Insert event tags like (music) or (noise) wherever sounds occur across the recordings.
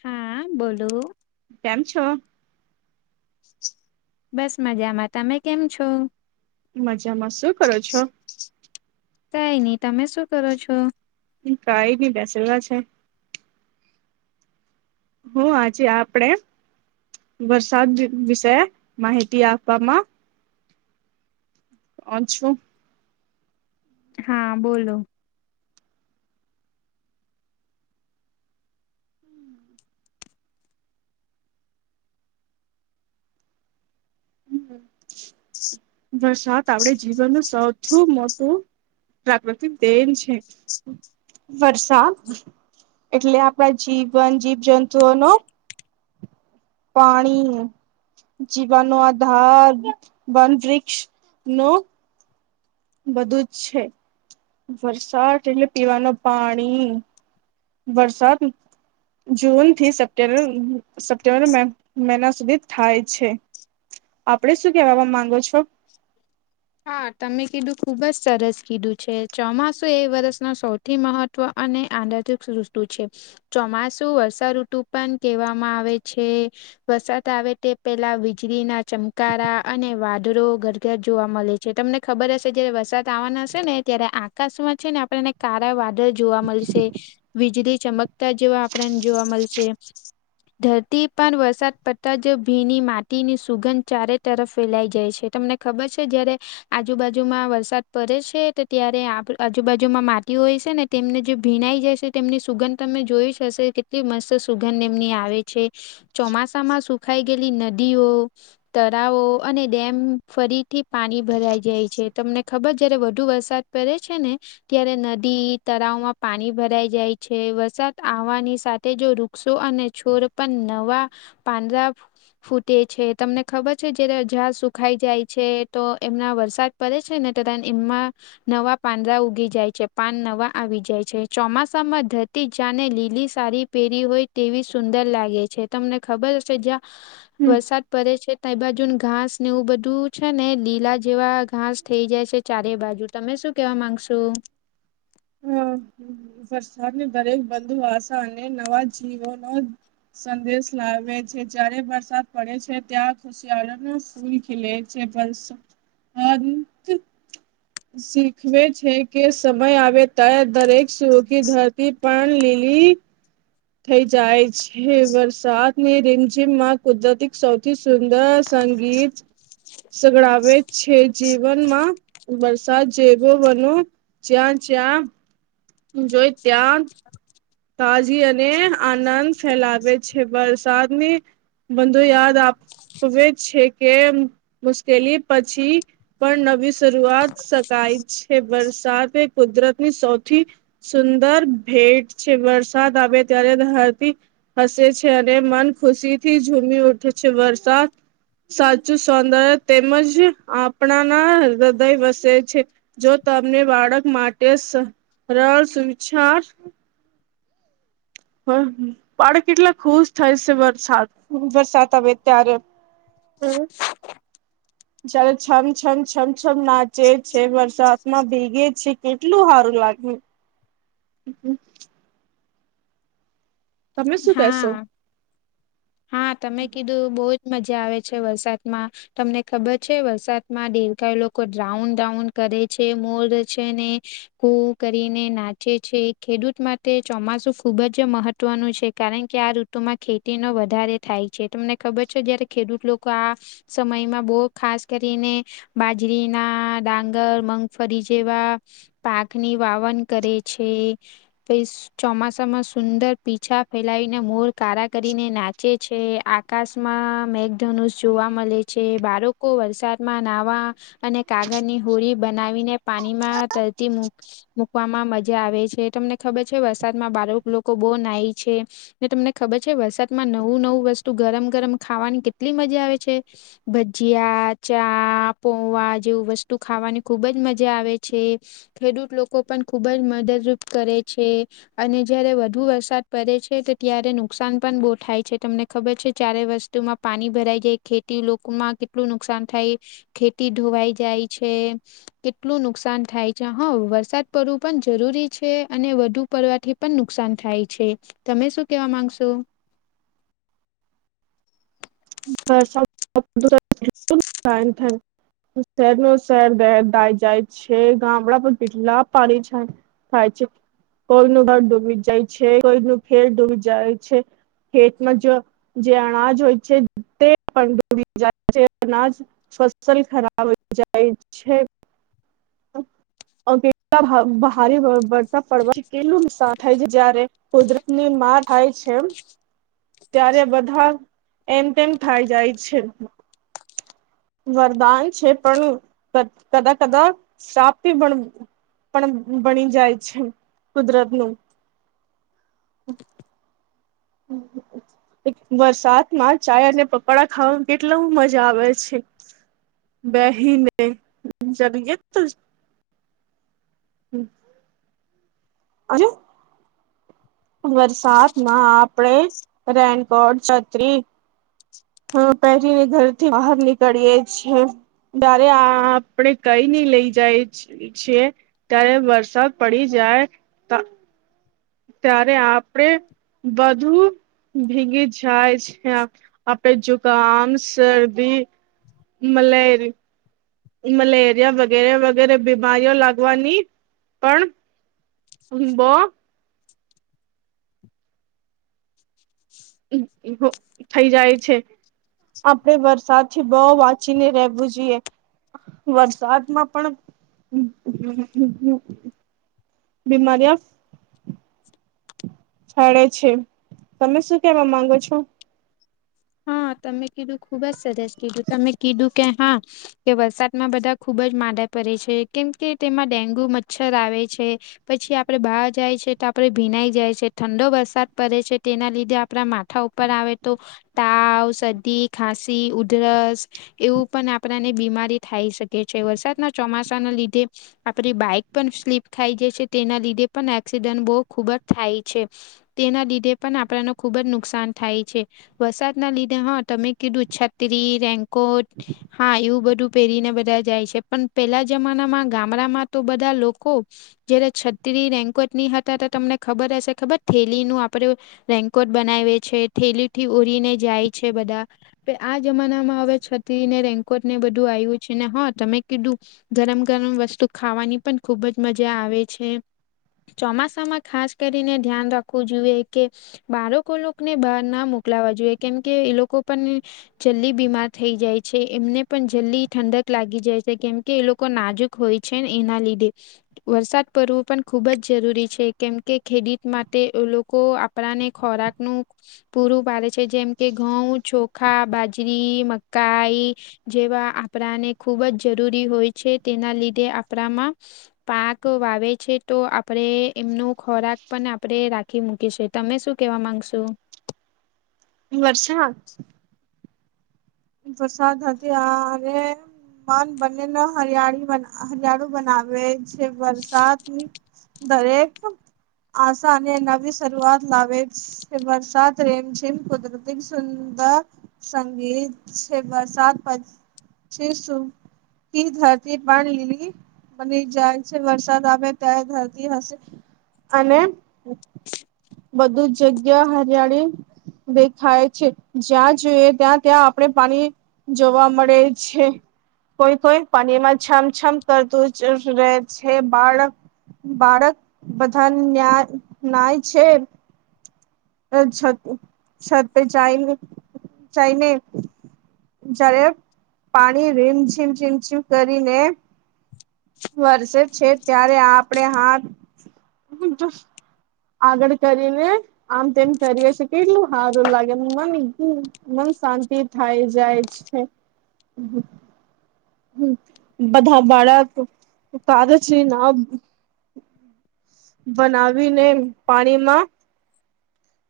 હા બોલો કેમ છો બસ મજામાં તમે કેમ છો મજામાં શું કરો છો કઈ નઈ તમે શું કરો છો કઈ બી બેસેલા છે હ આજે આપણે વરસાદ વિશે માહિતી આપવામાં પાછું હા બોલો વરસાત આપડે જીવનનું સૌથી મોટું પ્રાકૃતિક તેન છે. વરસાદ એટલે આપણા જીવન જીવ જંતુઓનો પાણી જીવાનો આધાર વન વૃક્ષ નો બધું જ છે વરસાદ એટલે પીવાનું પાણી વરસાદ જૂન થી સપ્ટેમ્બર સપ્ટેમ્બર મહિના સુધી થાય છે આપડે શું કેવાવા માંગો છો હા તમે કીધું ખુબ જ સરસ કીધું છે ચોમાસું એ વર્ષનો સૌ થી મહત્વ અને આંદર્ તુ છે. ચોમાસુ વર્ષાઋતુ પણ કેહેવામાં આવે છે વરસાદ આવે તે પેલા વીજળીના ચમકારા અને વાદળો ઘરઘર જોવા મળે છે. જે તમને ખબર હશે જયારે વરસાદ આવવાના હશે ને ત્યારે આકાશમાં છે ને આપડને કાળા વાદળ જોવા મળશે વીજળી ચમકતા જેવા આપણને જોવા મળશે ધરતી પર વરસાદ પડતા જ ભીની માટીની સુગંધ ચારે તરફ ફેલાઈ જાય છે તમને ખબર છે જયારે આજુબાજુમાં વરસાદ પડે છે તો ત્યારે આજુબાજુમાં માટી હોય છે ને તેમને જે ભીણઈ જશે તેમની સુગંધ તમે જોઈ શશે કેટલી મસ્ત સુગંધ એમની આવે છે. ચોમાસા માં સુખાઈ ગેલી નદીઓ તરાાવો અને ડેમ ફરીથી પાણી ભરાઈ જાય છે તમને ખબર જયારે વધુ વરસાદ પડે છે ને ત્યારે નદી તળાવમાં પાણી ભરાઈ જાય છે વરસાદ આવવાની સાથે જો ર શું અને છોર પણ નવા પાંદરા ફૂટે છે તમને ખબર છે જ્યારે સુખાઈ જાય છે તો એમના વરસાદ પડે છે ને તા એમમાં નવા પાંદડા ઉગી જાય છે પાન નવા આવી જાય છે ચોમાસામાં ધરતી જાને લીલી સારી પહેરી હોય તેવી સુંદર લાગે છે તમને ખબર હશે જ્યા હમ. વરસાદ પડે છે ત બાજુ ઘાસ ને એવું બધું છે ને લીલા જેવા ઘાસ થઈ જાય છે ચારે બાજુ તમે શું કેવા માંગશો (inaudible) વરસાદને દરેક બંધુ આસા અને નવા જીવનો સંદેશ લાવે છે જયારે વરસાદ પડે છે ત્યાં સયળા ના ફૂલ ખલે છે બસ શીખવે છે કે સમય આવે દરેક સુઓ ક ધરતી પણ લીલી થઈ જાય છે. વરસાદની રીમઝીમમાં કુદરતી સૌથી સુંદર સંગીત સગડાવે છે જીવનમાં વરસાદ જેવો બનો જ્યાં જ્યાં જોઈ ત્યાં તાજી અને આનંદ ફેલાવે છે વરસાદની બંધો યાદ આપવે છે કે મુશ્કેલી પછી પણ નવી શરૂઆત શકાય છે વરસાદ એ કુદરતની સૌથી સુંદર ભેટ છે વરસાદ આવે ત્યારે ધરતી હસે છે અને મન ખુશી થી ઝૂમી ઉઠે છે વરસાદ સાચું સૌંદર્ય તેમજ આપણાના હૃદય વસે છે જો તમને બાળક માટે સરળ સુચાર બાળ કેટલા ખુશ થાય છે વરસાદ વરસાદ આવે ત્યારે હમ (inaudible) જારે છમ છમ છમછમ નાચે છે વરસાદ માં ભેગે છે કેટલું સારું લાગે (inaudible) હમ તમે શું કશો. હા હા તમે કીધું બહુજ મજા આવે છે વરસાદમાં તમને ખબર છે વરસાદ માં દેરકાય લોકો ડ્રાઉન ડ્રાઉન કરે છે મોર છે ને કરીને નાચે છે ખેડૂત માટે ચોમાસુ ખુબ જ મહત્વનું છે. કારણ કે આ ઋતુમાં ખેતીનો વધારે થાય છે તમને ખબર છે જયારે ખેડૂત લોકો આ સમયમાં બહુ ખાસ કરીને બાજરીના ડાંગર મગફળી જેવા પાકની વાવન કરે છે પ ચોમાસામાં સુંદર પીછા ફેલાવીને મોર કા કરીને નાચે છે આકાશમાં મેગથનુશ જેવા મડેછે છે બાળકો વરસાદમાં નાવા અને કાગળની હોરી બનાવીને પાણીમાં તરતી મૂકે મૂકવામાં મજા આવે છે તમને ખબર છે વરસાદમાં બાળુક લોકો બહુ નાહી છે. ને તમને ખબર છે વરસાદમાં નવું નવું વસ્તુ ગરમ ગરમ ખાવાની કેટલી મજા આવે છે. ભજીયા ચા પોવા જેવું વસ્તુ ખાવાની ખુબ જ મજા આવે છે. ખેડૂત લોકો પણ ખુબ જ મદદરૂપ કરે છે અને જયારે વધુ વરસાદ પરે છે તો ત્યારે નુકસાન પણ બહુ થાય છે તમને ખબર છે ચારે વસ્તુમાં પાણી ભરાઈ જાય ખેતી લોકોમાં કેટલું નુકસાન થાય ખેતી ધોવાઈ જાય છે કેટલું નુકસાન થાય છે હા વરસાદ પડવું પણ જરૂરી છે અને વધુ પડવાથી પણ નુકસાન થાય છે તમે શું કેવા માંગશો હ સ દધન થન (unintelligible) શહેર ન શહેર દ દાય જાય છે ગામડા પર પીટલા પાણી છે. થાય છે કોઈનું ઘર ડૂબી જાય છે કોઈ ન ફેર ડૂબી જાય છે. ખેતમાં જ જે અનાજ હોય છે તે પણ જાય છે અનાજ ફસલ ખરાબ જાય છે. (inaudible) કેટલા ભારે વરસાદ પડવા કેટલું હિસ્સા થાય છે જારે કુદરત ની માં થાય છે એમ ત્યારે બધા એમ તેમ થાય જાય છે. વરદાન છે, પણ કદા કદાપી પણ પણ બની જાય છે, કુદરત નું (unintelligible) વરસાદમાં ચાાય અને પપોડા ખાવાવામાં કેટલી મજા આવે છે. બેહીને ચ એ આજે વરસાદમાં આપડે રેનકોટ છત્રી (inaudible) હ પહેરીને ઘરથી બહાર નીકળીયએ છીએ જ્યારે આપ આપણે કઈ નઈ લઈ જાય છીએ, ત્યારે વરસાદ પડી જાય ત્યારે આપડે બધું ભીગી, થાય છે, આપડે જુકામ શરદી મલેરી મલેરિયા વગેરે વગેરે બીમારીઓ લાગવાની, પણ હ બો (unintelligible) (unintelligible) થઈ જાય છે, આપડે વરસાદ પછી બહુ વાંચીને રહેવું જોઈએ. વરસાદમાં પણ (unintelligible) બીમારિયા થડે છે, તમે શું કેવા માંગો છો? હા, તમે કીધું ખુબજ સજેસ્ટ કીધું તમે કીધું કે હા કે વરસાદમાં બધા ખુબ જ માનદા પડે છે, કેમ કે તેમાં ડેન્ગુ મચ્છર આવે છે. પછી આપડણે બહર જાય છે તો આપડે ભીનાઈ જાય છે, ઠંડો વરસાદ પડે છે તેના લીધે આપડા મા ઉપર આવે તો તાવ સરદી, ખાંસી, ઉધરસ, એવું પણ આપણાને બીમારી થાય શકે છે, વરસાદના ચોમાસાના લીધે આપડી બાઈક પણ સ્લીપ થાઈ જાય છે, તેના લીધે પણ એક્સિડન્ટ બહુ ખૂબ જ થાય છે. તેના લીધે પણ આપણાને ખુબ જ નુકસાન થાય છે. વરસાદ ના લીધે હા તમે કીધું છત્રી રેનકોટ હા એવું બધું પહેરીને બધા જાય છે, પણ પેલા જમાનામાં ગામડામાં તો બધા લોકો જયારે છત્રી રેન્કોટની હતા, તો તમને ખબર હશે ખબર થેલીનું આપડે રેન્કોટ બનાવે છે ઠેલી થી ઉરીને જાય છે, બધા આ જમાના માં હવે છતીને રેન્કોટ ને બધું આવ્યું છે, ને હા તમે કીધું ગરમ ગરમ વસ્તુ ખાવાની પણ ખુબ જ મજા આવે છે, ચોમાસામાં ખાસ કરીને ધ્યાન રાખવું જોઈએ, કે બાળકો લોકોને બહાર ના મોકલાવા જોઈએ, કેમ કે એ લોકો પણ જલ્દી બીમાર થઈ જાય છે, એમને પણ જલ્દી ઠંડક લાગી જાય છે કેમકે એ લોકો નાજુક હોય છે, ને એના લીધે વરસાદ પડવું પણ ખુબ જ જરૂરી છે, કેમ કે ખેડૂત માટે લોકો કપડા ને ખોરાક નું પૂરું વારે છે, જેમ કે ઘઉં, ચોખા, બાજરી, મકાઈ, જેવા આપણાને ખુબ જ જરૂરી હોય છે, તેના લીધે આપણામાં પાક વાવે છે તો આપણેે એમનો ખોરાક પણ આપણે રાખી કી મૂકી છે, તમે શું કેવા માંગશો? વર્ષા વરસાદ હતી અરે મન બનેને હરિયાળી હરિયાળુ બનાવે છે, વરસાદની દરેક આસા અને નવી શરૂઆત લાવે વરસાદ રીમઝીમ કુદરતી સુંદર સંગીત છે, વરસાદ પ સુકી ધરતી પણ લીલી મને જાય છે, વરસાદ આવે ત્યારે ધરતી હશે અને (unintelligible) બધું જગ્યા હરિયાળી દેખાય છે, જ્યાં જોઈએ ત્યાં ત્યાં આપણે પાણી જોવા મળે છે. કોઈ કોઈ પાણીમાં છમછમ કરતું જ રહે છે, બાળક બાળક બધા ન્યાય નાયાય છે. અ છ છ તે ચાયને ચાયને જયારે પાણી રીમ છઝીમ ઝીમ ઝીમ કરીને વર્સેે છે ત્યારે આપડે હા આગળ કરીને આમ તેમ કરી હ છે કેટલું સારું લાગે મન એક મન શાંતિ થાય જાય છે હ હ હમ બધા બાળક કાગશ્રી ના બનાવીને પાણીમાં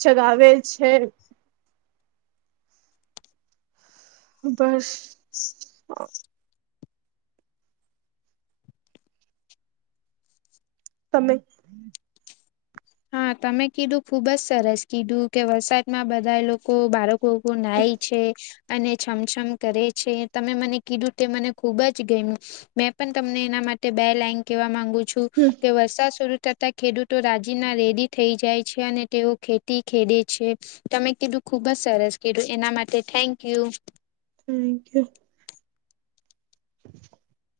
ચગાવે છે બસ (inaudible) તમે હા તમે કીધું ખુબ જ સરસ કીધું કે વરસાદ માં બધા લોકો બાર લોકો નાઈ છે અને છમછમ કરે છે તમે મને કીધું તે મને ખુબ જ ગમ્યું મેં પણ તમને એના માટે બે લાઈન કેવા માંગુ છું કે વરસાદ શરૂ થતા ખેડૂતો જે ના રેડી થઈ જાય છે અને તેઓ ખેતી ખેડે છે તમે કીધું ખુબ જ સરસ કીધું એના માટે થેન્ક યુ થમક (inaudible) (inaudible)